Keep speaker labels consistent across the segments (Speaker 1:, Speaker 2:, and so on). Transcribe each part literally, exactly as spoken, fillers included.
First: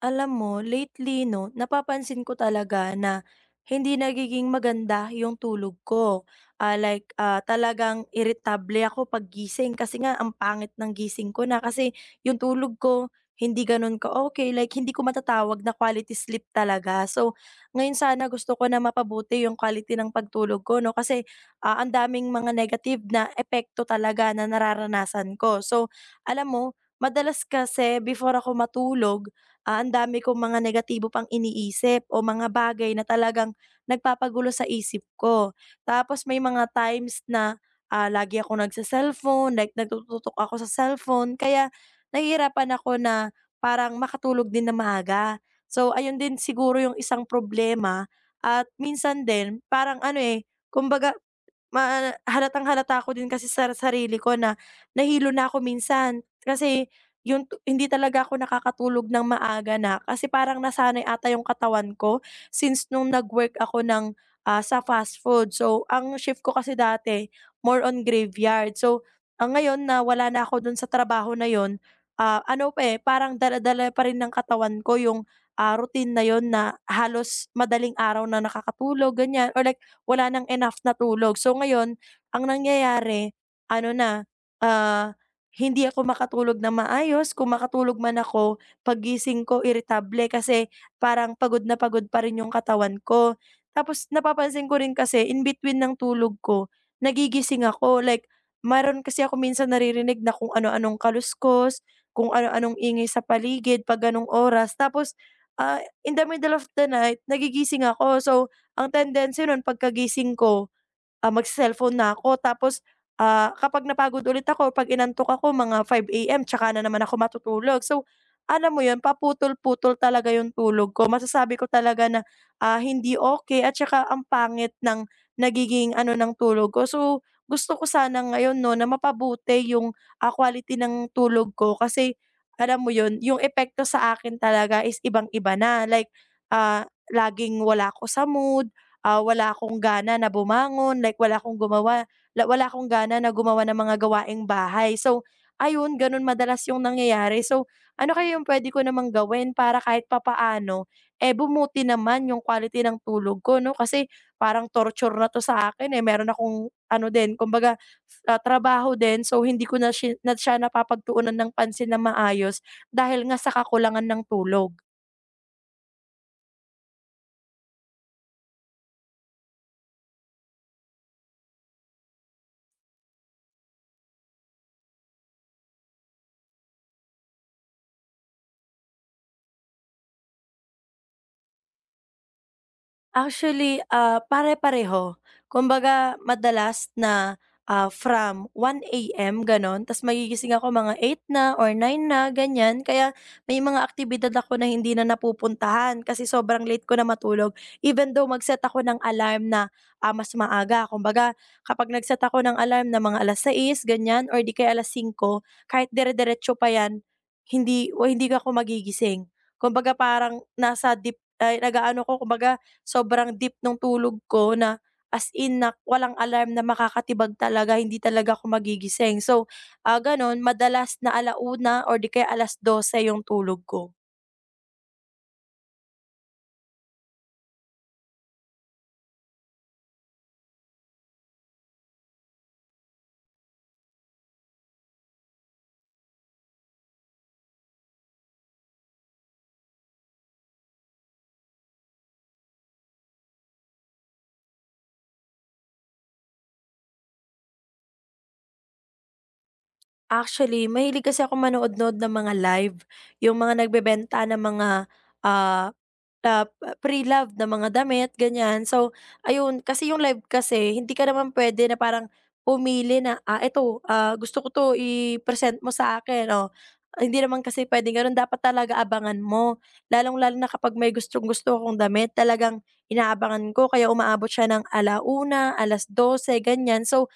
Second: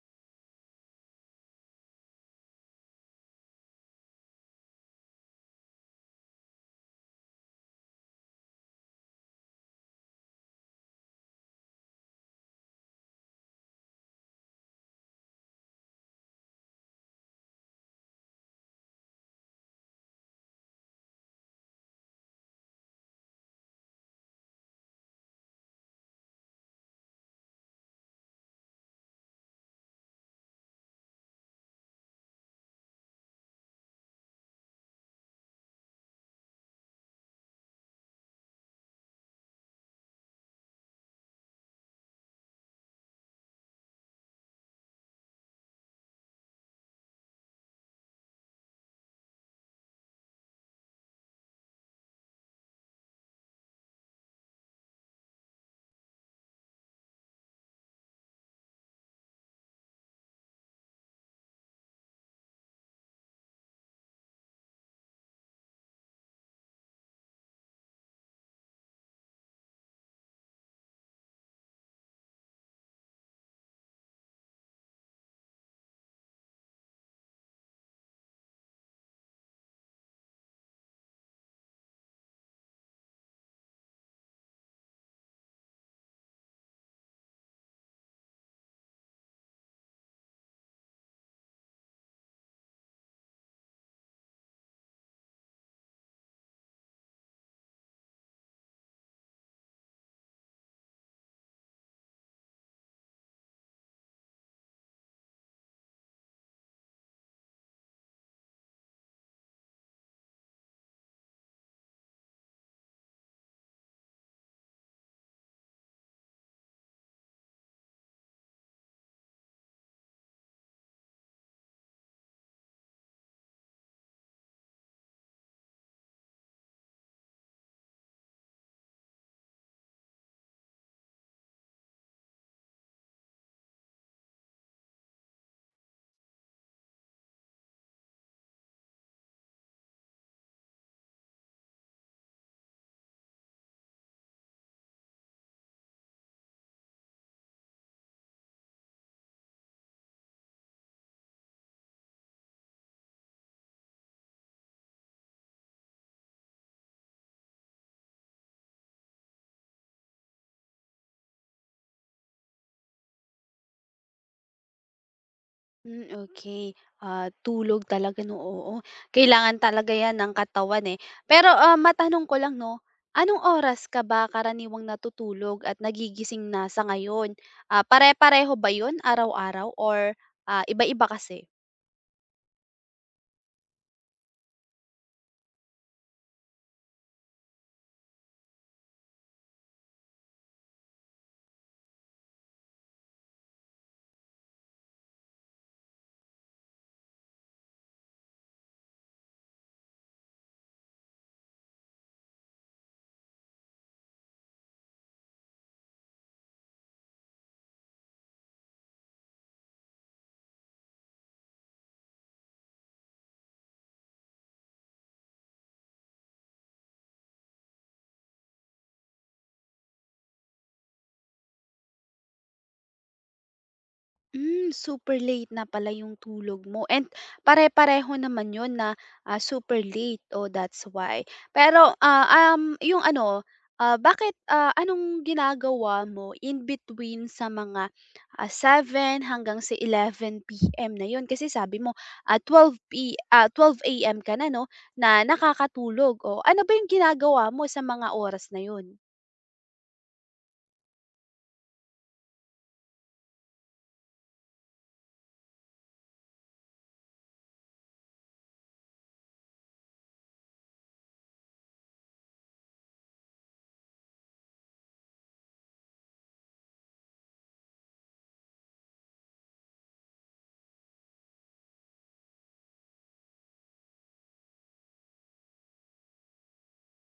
Speaker 1: Alam mo, lately, no, napapansin ko talaga na hindi nagiging maganda yung tulog ko. Ah, like, ah, talagang irritable ako pag gising kasi nga ang pangit ng gising ko na kasi yung tulog ko hindi ganun ka okay. Like, hindi ko matatawag na quality sleep talaga. So, ngayon sana gusto ko na mapabuti yung quality ng pagtulog ko, no? Kasi ah, ang daming mga negative na epekto talaga na nararanasan ko. So, alam mo, madalas kasi before ako matulog, ah, ang dami kong mga negatibo pang iniisip o mga bagay na talagang nagpapagulo sa isip ko. Tapos may mga times na, ah, lagi akong nagse-cellphone, like nagtututok ako sa cellphone kaya nahihirapan ako na parang makatulog din na maaga. So, ayun din siguro yung isang problema at minsan din parang ano, eh, kumbaga Ma halatang-halata ko din kasi sa sarili ko na nahilo na ako minsan. Kasi yung tu hindi talaga ako nakakatulog ng maaga na kasi parang nasanay ata yung katawan ko since nung nag-work ako ng, ah, sa fast food. So, ang shift ko kasi dati more on graveyard. So, ang ngayon na wala na ako dun sa trabaho na yon ah, ano pa, eh, parang dala-dala pa rin ng katawan ko yung, ah, routine na yon na halos madaling araw na nakakatulog, ganyan or like wala nang enough na tulog. So ngayon, ang nangyayari ano na, ah, hindi ako makatulog na maayos, kung makatulog man ako, pagising ko irritable kasi parang pagod na pagod pa rin yung katawan ko. Tapos napapansin ko rin kasi in between ng tulog ko, nagigising ako. Like meron kasi ako minsan naririnig na kung ano-anong kaluskos, kung ano-anong ingay sa paligid 'pag gano'ng oras. Tapos, ah, in the middle of the night nagigising ako. So ang tendency nun pagkagising ko, ah, magse-cellphone na ako tapos, ah, kapag napagod ulit ako, 'pag inantok ako mga five a m tsaka na naman ako matutulog. So, alam mo yun, paputol-putol talaga yung tulog ko. Masasabi ko talaga na, ah, hindi okey at saka ang pangit ng nagiging ano ng tulog ko. So, gusto ko sana ngayon 'no na mapabuti yung, ah, quality ng tulog ko kasi alam mo yun, yung epekto sa akin talaga is ibang-iba na. Like, ah, laging wala ako sa mood, ah, wala akong gana na bumangon, like wala akong gumawa la wala akong gana na gumawa ng mga gawaing bahay. So, ayun gano'n madalas yung nangyayari. So, ano kaya yung puwede ko namang gawin para kahit papaano, eh, bumuti naman yung quality ng tulog ko 'no? Kasi parang torture na 'to sa akin eh, meron akong ano din kumbaga, ah, trabaho din so hindi ko na shi na siya napapagtuunan ng pansin na maayos dahil nga sa kakulangan ng tulog.
Speaker 2: Hmm, okay. Ah, tulog talaga 'no, oo. Kailangan talaga 'yan ng katawan, eh. Pero, ah, matanong ko lang 'no, anong oras ka ba karaniwang natutulog at nagigising na sa ngayon? Ah, pare-pareho ba 'yun araw-araw or, ah, iba-iba kasi?
Speaker 1: Actually, ah, pare-pareho. Kumbaga madalas na, ah, from one a m gano'n, ta's magigising ako mga eight na or nine na ganyan. Kaya may mga aktibidad ako na hindi na napupuntahan kasi sobrang late ko na matulog. Even though mag-set ako ng alarm na, ah, mas maaga. Kumbaga kapag nag-set ako ng alarm na mga alas sais ganyan or 'di kaya alas singko, kahit dire-diretso pa 'yan, hindi o hindi ako magigising. Kumbaga parang nasa deep ay nag-aano ko kumbaga sobrang deep nung tulog ko na as in na walang alarm na makakatibag talaga, hindi talaga ako magigising. So, ah, gano'n madalas na alauna or di kaya alas dose yung tulog ko.
Speaker 2: Hmm, super late na pala yung tulog mo, and pare-pareho naman yun na, ah, super late. Oh, that's why. Pero, ah, um, yung ano, ah, bakit, ah, anong ginagawa mo in between sa mga, ah, seven hanggang sa eleven p m na yun? Kasi sabi mo, ah, twelve P ah, twelve a m ka na 'no, na nakakatulog. Oh, ano ba yung ginagawa mo sa mga oras na yun?
Speaker 1: Actually, mahilig kasi ako manood-nood ng mga live, yung mga nagbebenta ng mga, ah, ah, pre-loved na mga damit, ganyan. So, ayun, kasi yung live kasi hindi ka naman pwede na parang pumili na, "Ah, eto, ah, gusto ko 'to, i-present mo sa akin." Oh, hindi naman kasi pwede, gano'n, dapat talaga abangan mo. Lalong-lalo na kapag may gustong-gusto akong damit, talagang inaabangan ko kaya umaabot siya ng ala una, alas dose, ganyan. So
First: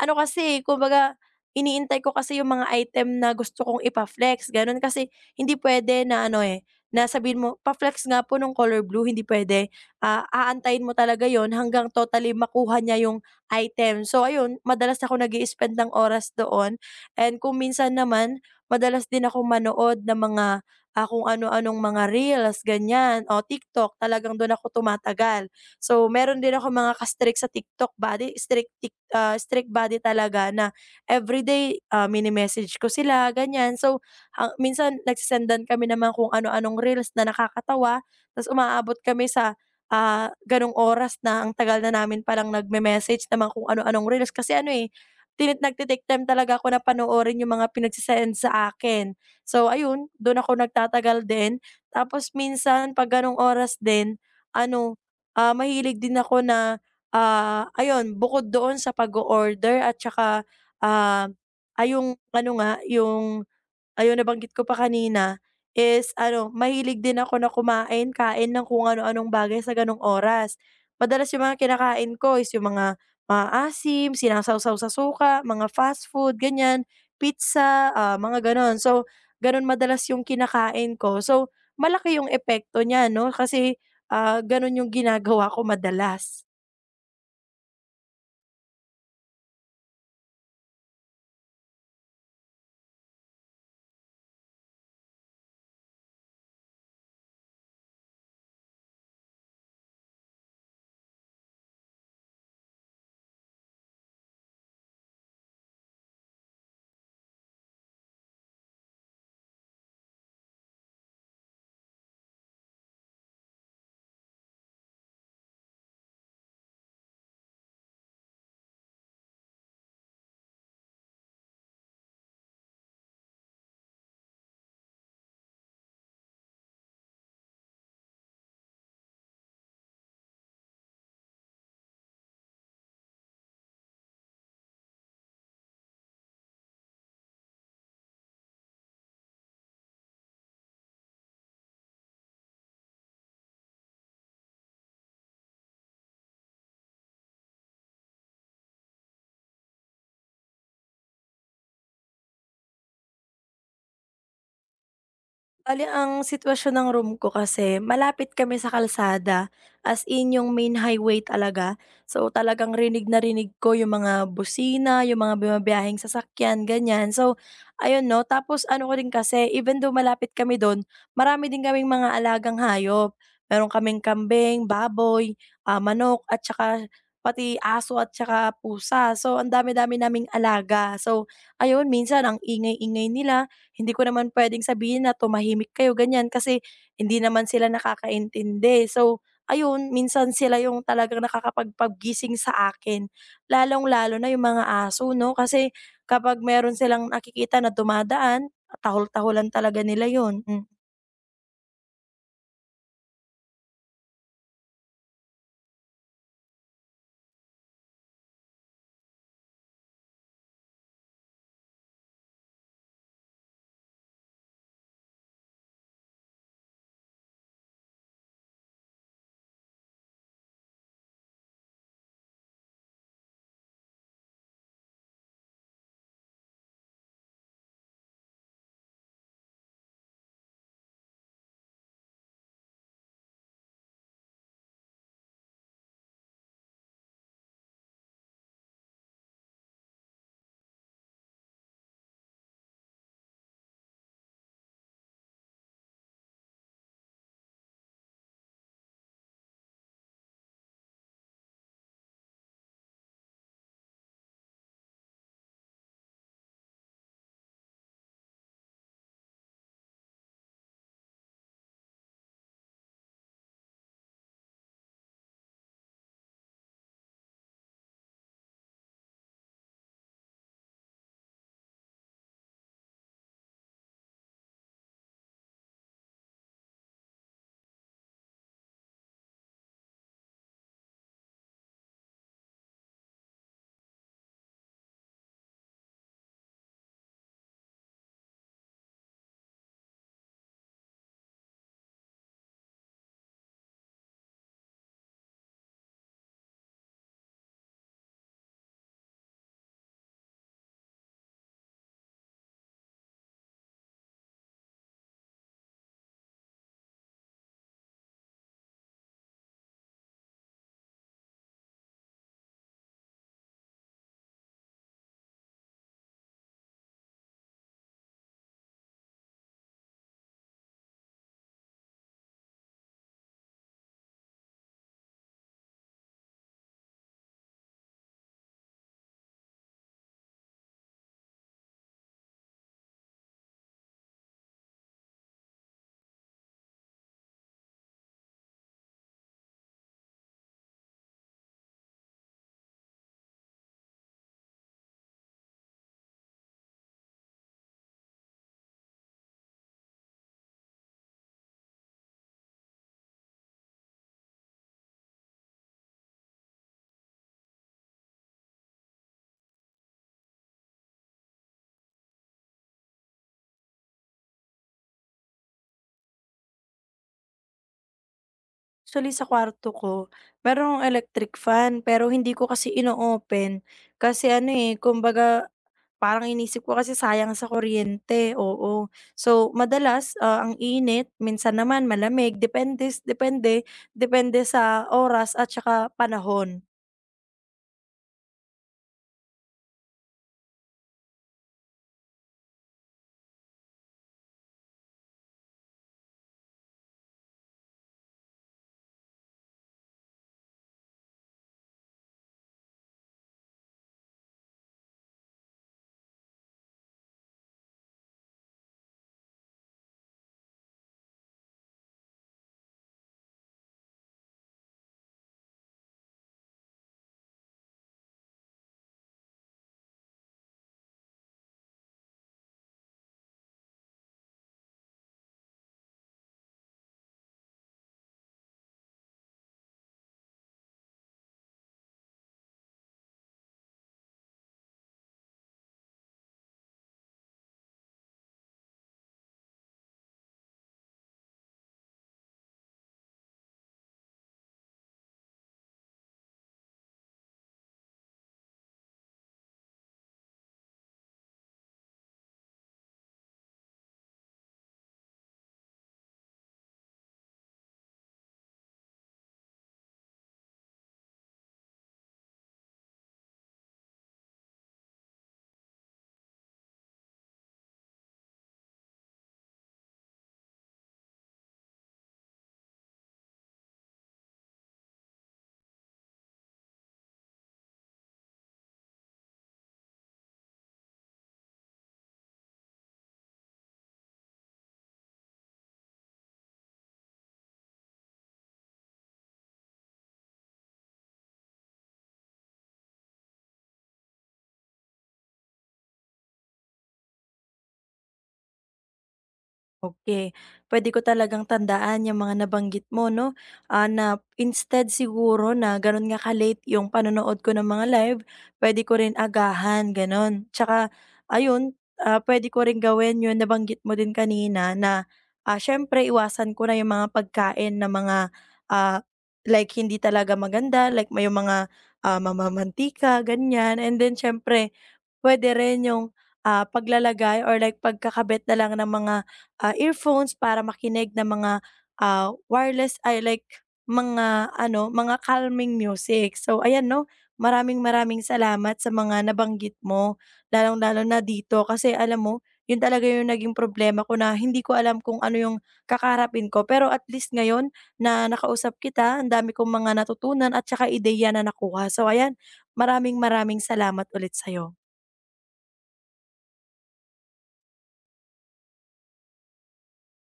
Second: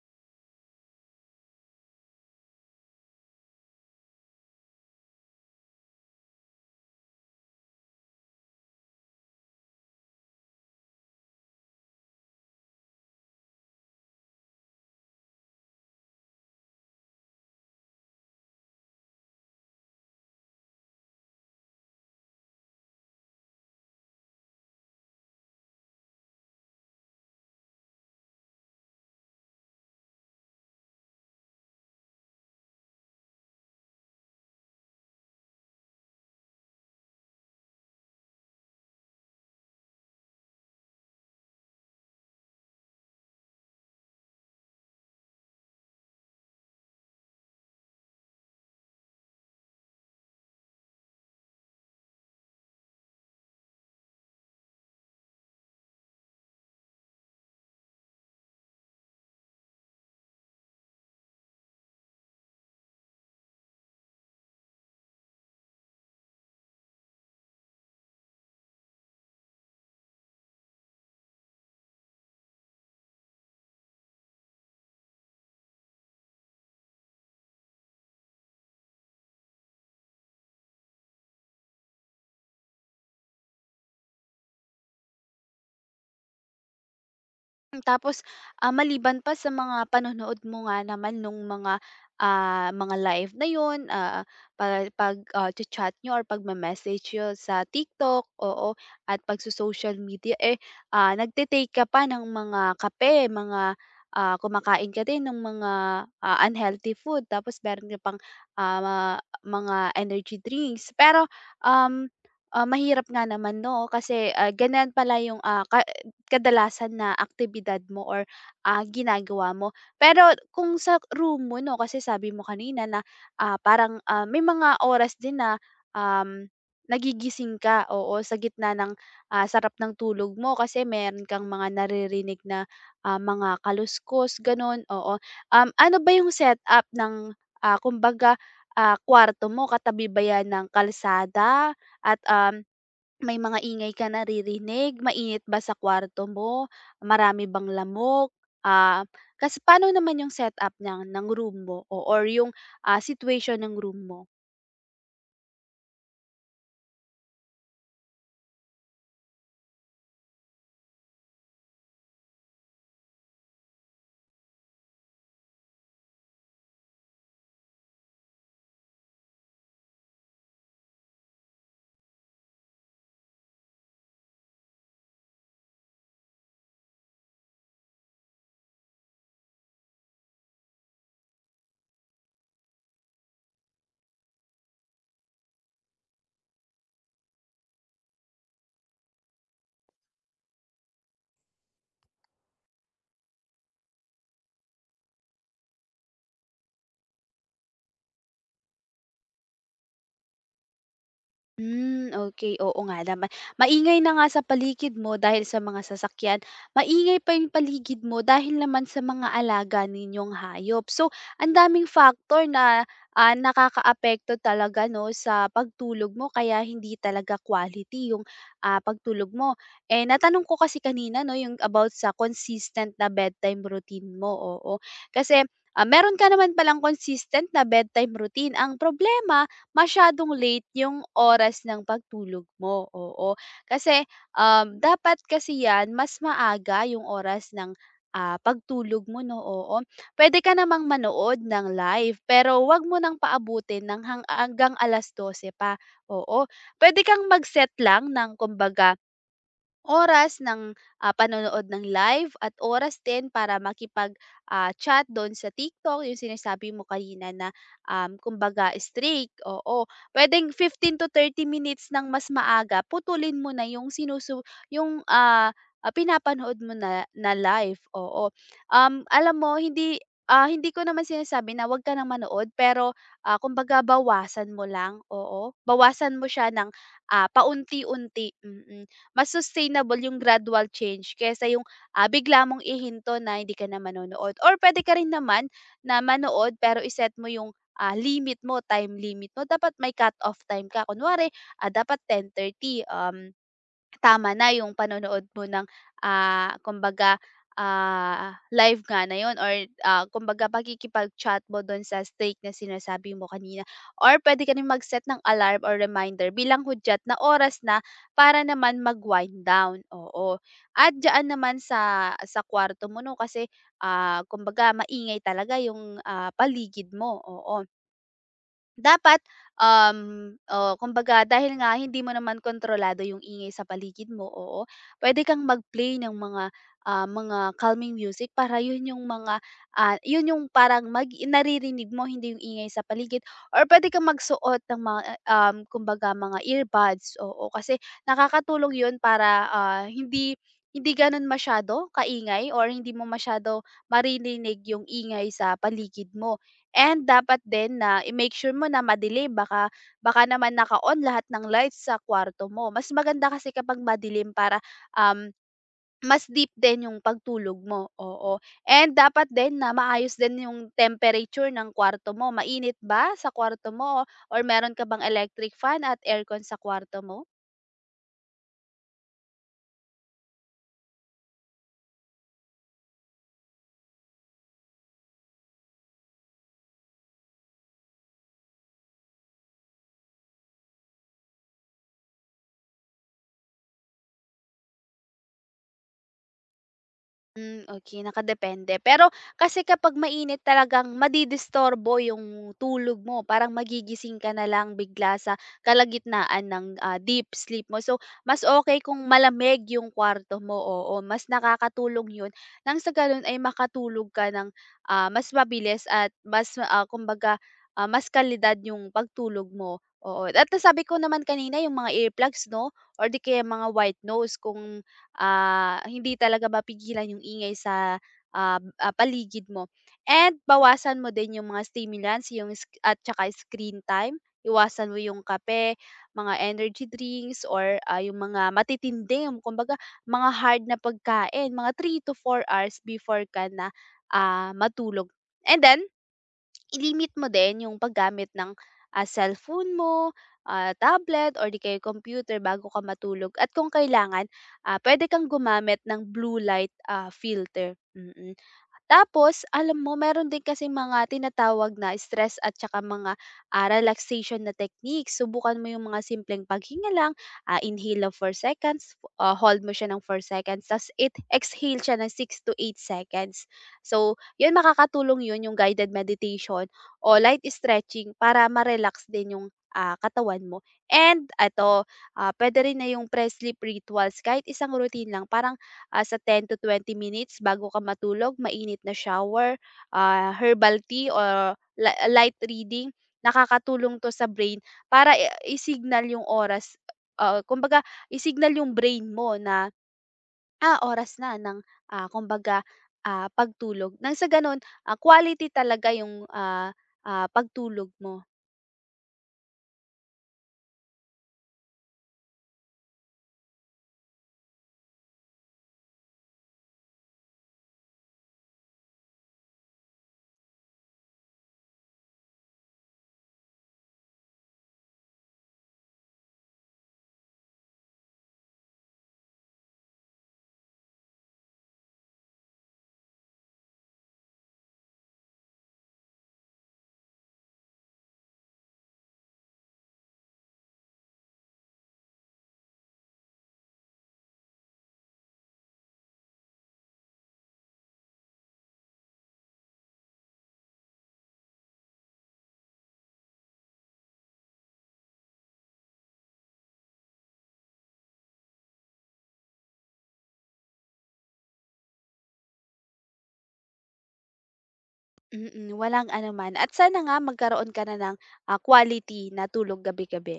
Speaker 1: ano kasi, eh, kumbaga iniintay ko kasi yung mga item na gusto kong ipa-flex, gano'n. Kasi hindi pwede na ano, eh, na sabihin mo, "Pa-flex nga po ng color blue." Hindi pwede. Ah, aantayin mo talaga yon hanggang totally makuha niya yung item. So ayun, madalas ako nag spend ng oras doon and kung minsan naman, madalas din ako manood ng mga, ah, kung ano-anong mga reels, ganiyan o TikTok. Talagang do'n ako tumatagal. So, meron din ako mga ka-strict sa TikTok buddy, strict tik ah, strict buddy talaga na everyday, ah, mini-message ko sila ganyan. So, ah, minsan nagse-sendan kami ng mga kung ano-anong reels na nakakatawa tapos umaabot kami sa, ah, gano'ng oras na ang tagal na namin palang nagme-message ng mga kung ano-anong reels kasi ano, eh, tinit nagte time talaga ako na panoorin yung mga pinagse sa akin. So, ayun, dun ako nagtatagal din tapos minsan 'pag gano'ng oras din ano ah, mahilig din ako na, ah, ayun bukod doon sa pag order at saka, ah, ay yung ano nga, yung ayun nabanggit ko pa kanina, is ano, mahilig din ako na kumain, kain ng kung ano-anong bagay sa gano'ng oras. Madalas yung mga kinakain ko is yung mga maasim, sinasawsaw sa suka, mga fast food, ganyan, pizza, ah, mga gano'n. So, gano'n madalas yung kinakain ko. So, malaki yung epekto niya, 'no, kasi, ah, gano'n yung ginagawa ko madalas.
Speaker 2: Hmm, tapos, ah, maliban pa sa mga panonood mo nga naman nung mga, ah, mga live na yon ah, pa pag, ah, chat niyo or pagme-message niyo sa TikTok, oo, at pagso-social media, eh, ah, nagte-take ka pa ng mga kape, mga, ah, kumakain ka din ng mga, ah, unhealthy food tapos meron ka pang, ah, ma- mga energy drinks. Pero, um, ah, mahirap nga naman 'no, kasi, ah, ganyan pala yung, ah, ka kadalasan na aktibidad mo or, ah, ginagawa mo. Pero kung sa room mo 'no, kasi sabi mo kanina na, ah, parang, ah, may mga oras din na, um, nagigising ka, oo, sa gitna ng, ah, sarap ng tulog mo kasi meron kang mga naririnig na, ah, mga kaluskos gano'n, oo. Um, ano ba yung setup ng, ah, kumbaga, ah, kuwarto mo, katabi ba 'yan ng kalsada at, um may mga ingay ka naririnig? Mainit ba sa kwarto mo? Marami bang lamok? Ah, kasi paano naman yung setup niya ng room mo o or yung, ah, situation ng room mo?
Speaker 1: Bale ang sitwasyon ng room ko kasi malapit kami sa kalsada, as in yung main highway talaga. So talagang rinig na rinig ko yung mga busina, yung mga bumabiyaheng sasakyan, ganyan. So ayun 'no, tapos ano ko din kasi even though malapit kami dun, marami din kaming mga alagang hayop. Meron kaming kambing, baboy, ah, manok at tsaka pati aso at tsaka pusa. So ang dami-dami naming alaga. So ayun minsan ang ingay-ingay nila. Hindi ko naman puwedeng sabihin na tumahimik kayo ganyan kasi hindi naman sila nakakaintindi. So, ayun minsan sila yung talagang nakakapagpagising sa akin, lalong-lalo na yung mga aso 'no, kasi kapag meron silang nakikita na dumadaan, tahol-taholan talaga nila yun. Hmm.
Speaker 2: Hmm, okay. Oo nga naman. Maingay na nga sa paligid mo dahil sa mga sasakyan, maingay pa yung paligid mo dahil naman sa mga alaga ninyong hayop. So, ang daming factor na, ah, nakakaapekto talaga 'no sa pagtulog mo kaya hindi talaga quality yung, ah, pagtulog mo. Eh, natanong ko kasi kanina 'no yung about sa consistent na bedtime routine mo, oo. Kasi, ah, meron ka naman palang consistent na bedtime routine. Ang problema masyadong late yung oras ng pagtulog mo, oo. Kasi, um, dapat kasi 'yan mas maaga yung oras ng, ah, pagtulog mo 'no, oo. Pwede ka namang manood ng live, pero wag mo nang paabutin ng hang hanggang alas dose pa, oo. Pwede kang mag-set lang ng kumbaga oras ng, ah, panonood ng live at oras din para makipag, ah, chat do'n sa TikTok, yung sinasabi mo kanina na, um, kumbaga strict, oo. Pwedeng fifteen to thirty minutes ng mas maaga, putulin mo na yung sinusu yung, ah, ah, pinapanood mo na na live, oo. Um, alam mo, hindi, ah, hindi ko naman sinasabi na 'wag ka ng manood pero, ah, kumbaga bawasan mo lang, oo. Bawasan mo siya ng, ah, paunti-unti. mm. Mm mas sustainable yung gradual change kaysa yung, ah, bigla mong ihinto na hindi ka na manonood or puwede ka rin naman na manood pero iset mo yung, ah, limit mo, time limit mo. Dapat may cut-off time ka. Kunwari, ah, dapat ten thirty, um tama na yung panonood mo ng, ah, kumbaga, ah, live nga na yun or, ah, kumbaga pakikipag-chat mo dun sa stake na sinasabi mo kanina or puwede ka rin mag-set ng alarm or reminder bilang hudyat na oras na para naman mag-wind down, oo. At diyaan naman sa sa kwarto mo 'no kasi, ah, kumbaga maingay talaga yung, ah, paligid mo, oo. Dapat, um, oh, kumbaga dahil nga hindi mo naman kontrolado yung ingay sa paligid mo, oo, pwede kang mag-play ng mga, ah, mga calming music para yun yung mga, ah, yun yung parang mag naririnig mo hindi yung ingay sa paligid or pwede kang magsuot ng mga, ah, um, kumbaga mga earbuds, oo. Kasi nakakatulong yun para, ah, hindi hindi gano'n masyado kaingay or hindi mo masyado maririnig yung ingay sa paligid mo. And dapat din na i-make sure mo na madilim baka baka naman naka-on lahat ng lights sa kwarto mo. Mas maganda kasi kapag madilim para, um, mas deep din yung pagtulog mo, oo. And dapat din na maayos din yung temperature ng kwarto mo. Mainit ba sa kwarto mo or meron ka bang electric fan at aircon sa kwarto mo?
Speaker 1: Actually sa kwarto ko, meron electric fan pero hindi ko kasi ino-open kasi ano, eh, kumbaga parang inisip ko kasi sayang sa kuryente, oo. So, madalas, ah, ang init, minsan naman malamig, depende depende depende sa oras at saka panahon.
Speaker 2: Hmm, okay, nakadepende. Pero kasi kapag mainit talagang madidisturbo yung tulog mo, parang magigising ka na lang bigla sa kalagitnaan ng, ah, deep sleep mo. So, mas okay kung malamig yung kwarto mo, oo, mas nakakatulong yun nang sa gano'n ay makatulog ka ng, ah, mas mabilis at mas, ah, kumbaga, ah, mas kalidad yung pagtulog mo, oo. At nasabi ko naman kanina yung mga earplugs 'no or di kaya mga white noise kung ah, hindi talaga mapigilan yung ingay sa, ah, b- ah, paligid mo. And bawasan mo din yung mga stimulants, yung sk at tsaka screen time. Iwasan mo yung kape, mga energy drinks or, ah, yung mga matitindi, yung kumbaga mga hard na pagkain, mga three to four hours before ka na, ah, matulog. And then I-limit mo din yung paggamit ng, ah, cellphone mo, ah, tablet or di kaya computer bago ka matulog at kung kailangan, ah, pwede kang gumamit ng blue light, ah, filter. mm. mm. Tapos alam mo meron din kasing mga tinatawag na stress at tsaka mga, ah, relaxation na techniques. Subukan mo yung mga simpleng paghinga lang, ah, inhale of four seconds, ah, hold mo siya ng four seconds ta's it exhale siya ng six to eight seconds. So, yun makakatulong yun yung guided meditation o light stretching para ma-relax din yung, ah, katawan mo. And eto, ah, puwede rin na yung pre-sleep rituals kahit isang routine lang parang ah, sa ten to twenty minutes bago ka matulog, mainit na shower, ah, herbal tea or li light reading. Nakakatulong 'to sa brain para i i-signal yung oras, oo, kumbaga i-signal yung brain mo na, ah, oras na ng, ah, kumbaga, ah, pagtulog. Nang sa gano'n, ah, quality talaga yung, ah, ah, pagtulog mo.
Speaker 1: Okay, pwede ko talagang tandaan yung mga nabanggit mo 'no, ah, na instead siguro na gano'n nga ka-late yung panonood ko ng mga live, pwede ko rin agahan gano'n. Tsaka ayun, ah, puwede ko rin gawin yung nabanggit mo din kanina na, ah, siyempre iwasan ko na yung mga pagkain na mga, ah, like hindi talaga maganda, like may yung mga, ah, mamamantika, ganyan. And then siyempre puwede rin yung, ah, paglalagay or like pagkakabit na lang ng mga, ah, earphones para makinig ng mga, ah, wireless ay like mga ano, mga calming music. So ayan 'no, maraming-maraming salamat sa mga nabanggit mo, lalong-lalo na dito kasi alam mo, yun talaga yung naging problema ko na hindi ko alam kung ano yung kakarapin ko. Pero at least ngayon na nakausap kita, ang dami kong mga natutunan at saka ideya na nakuha. So ayan, maraming-maraming salamat ulit sa'yo.
Speaker 2: Mm, mm, walang anuman at sana nga magkaroon ka na ng, ah, quality na tulog gabi-gabi.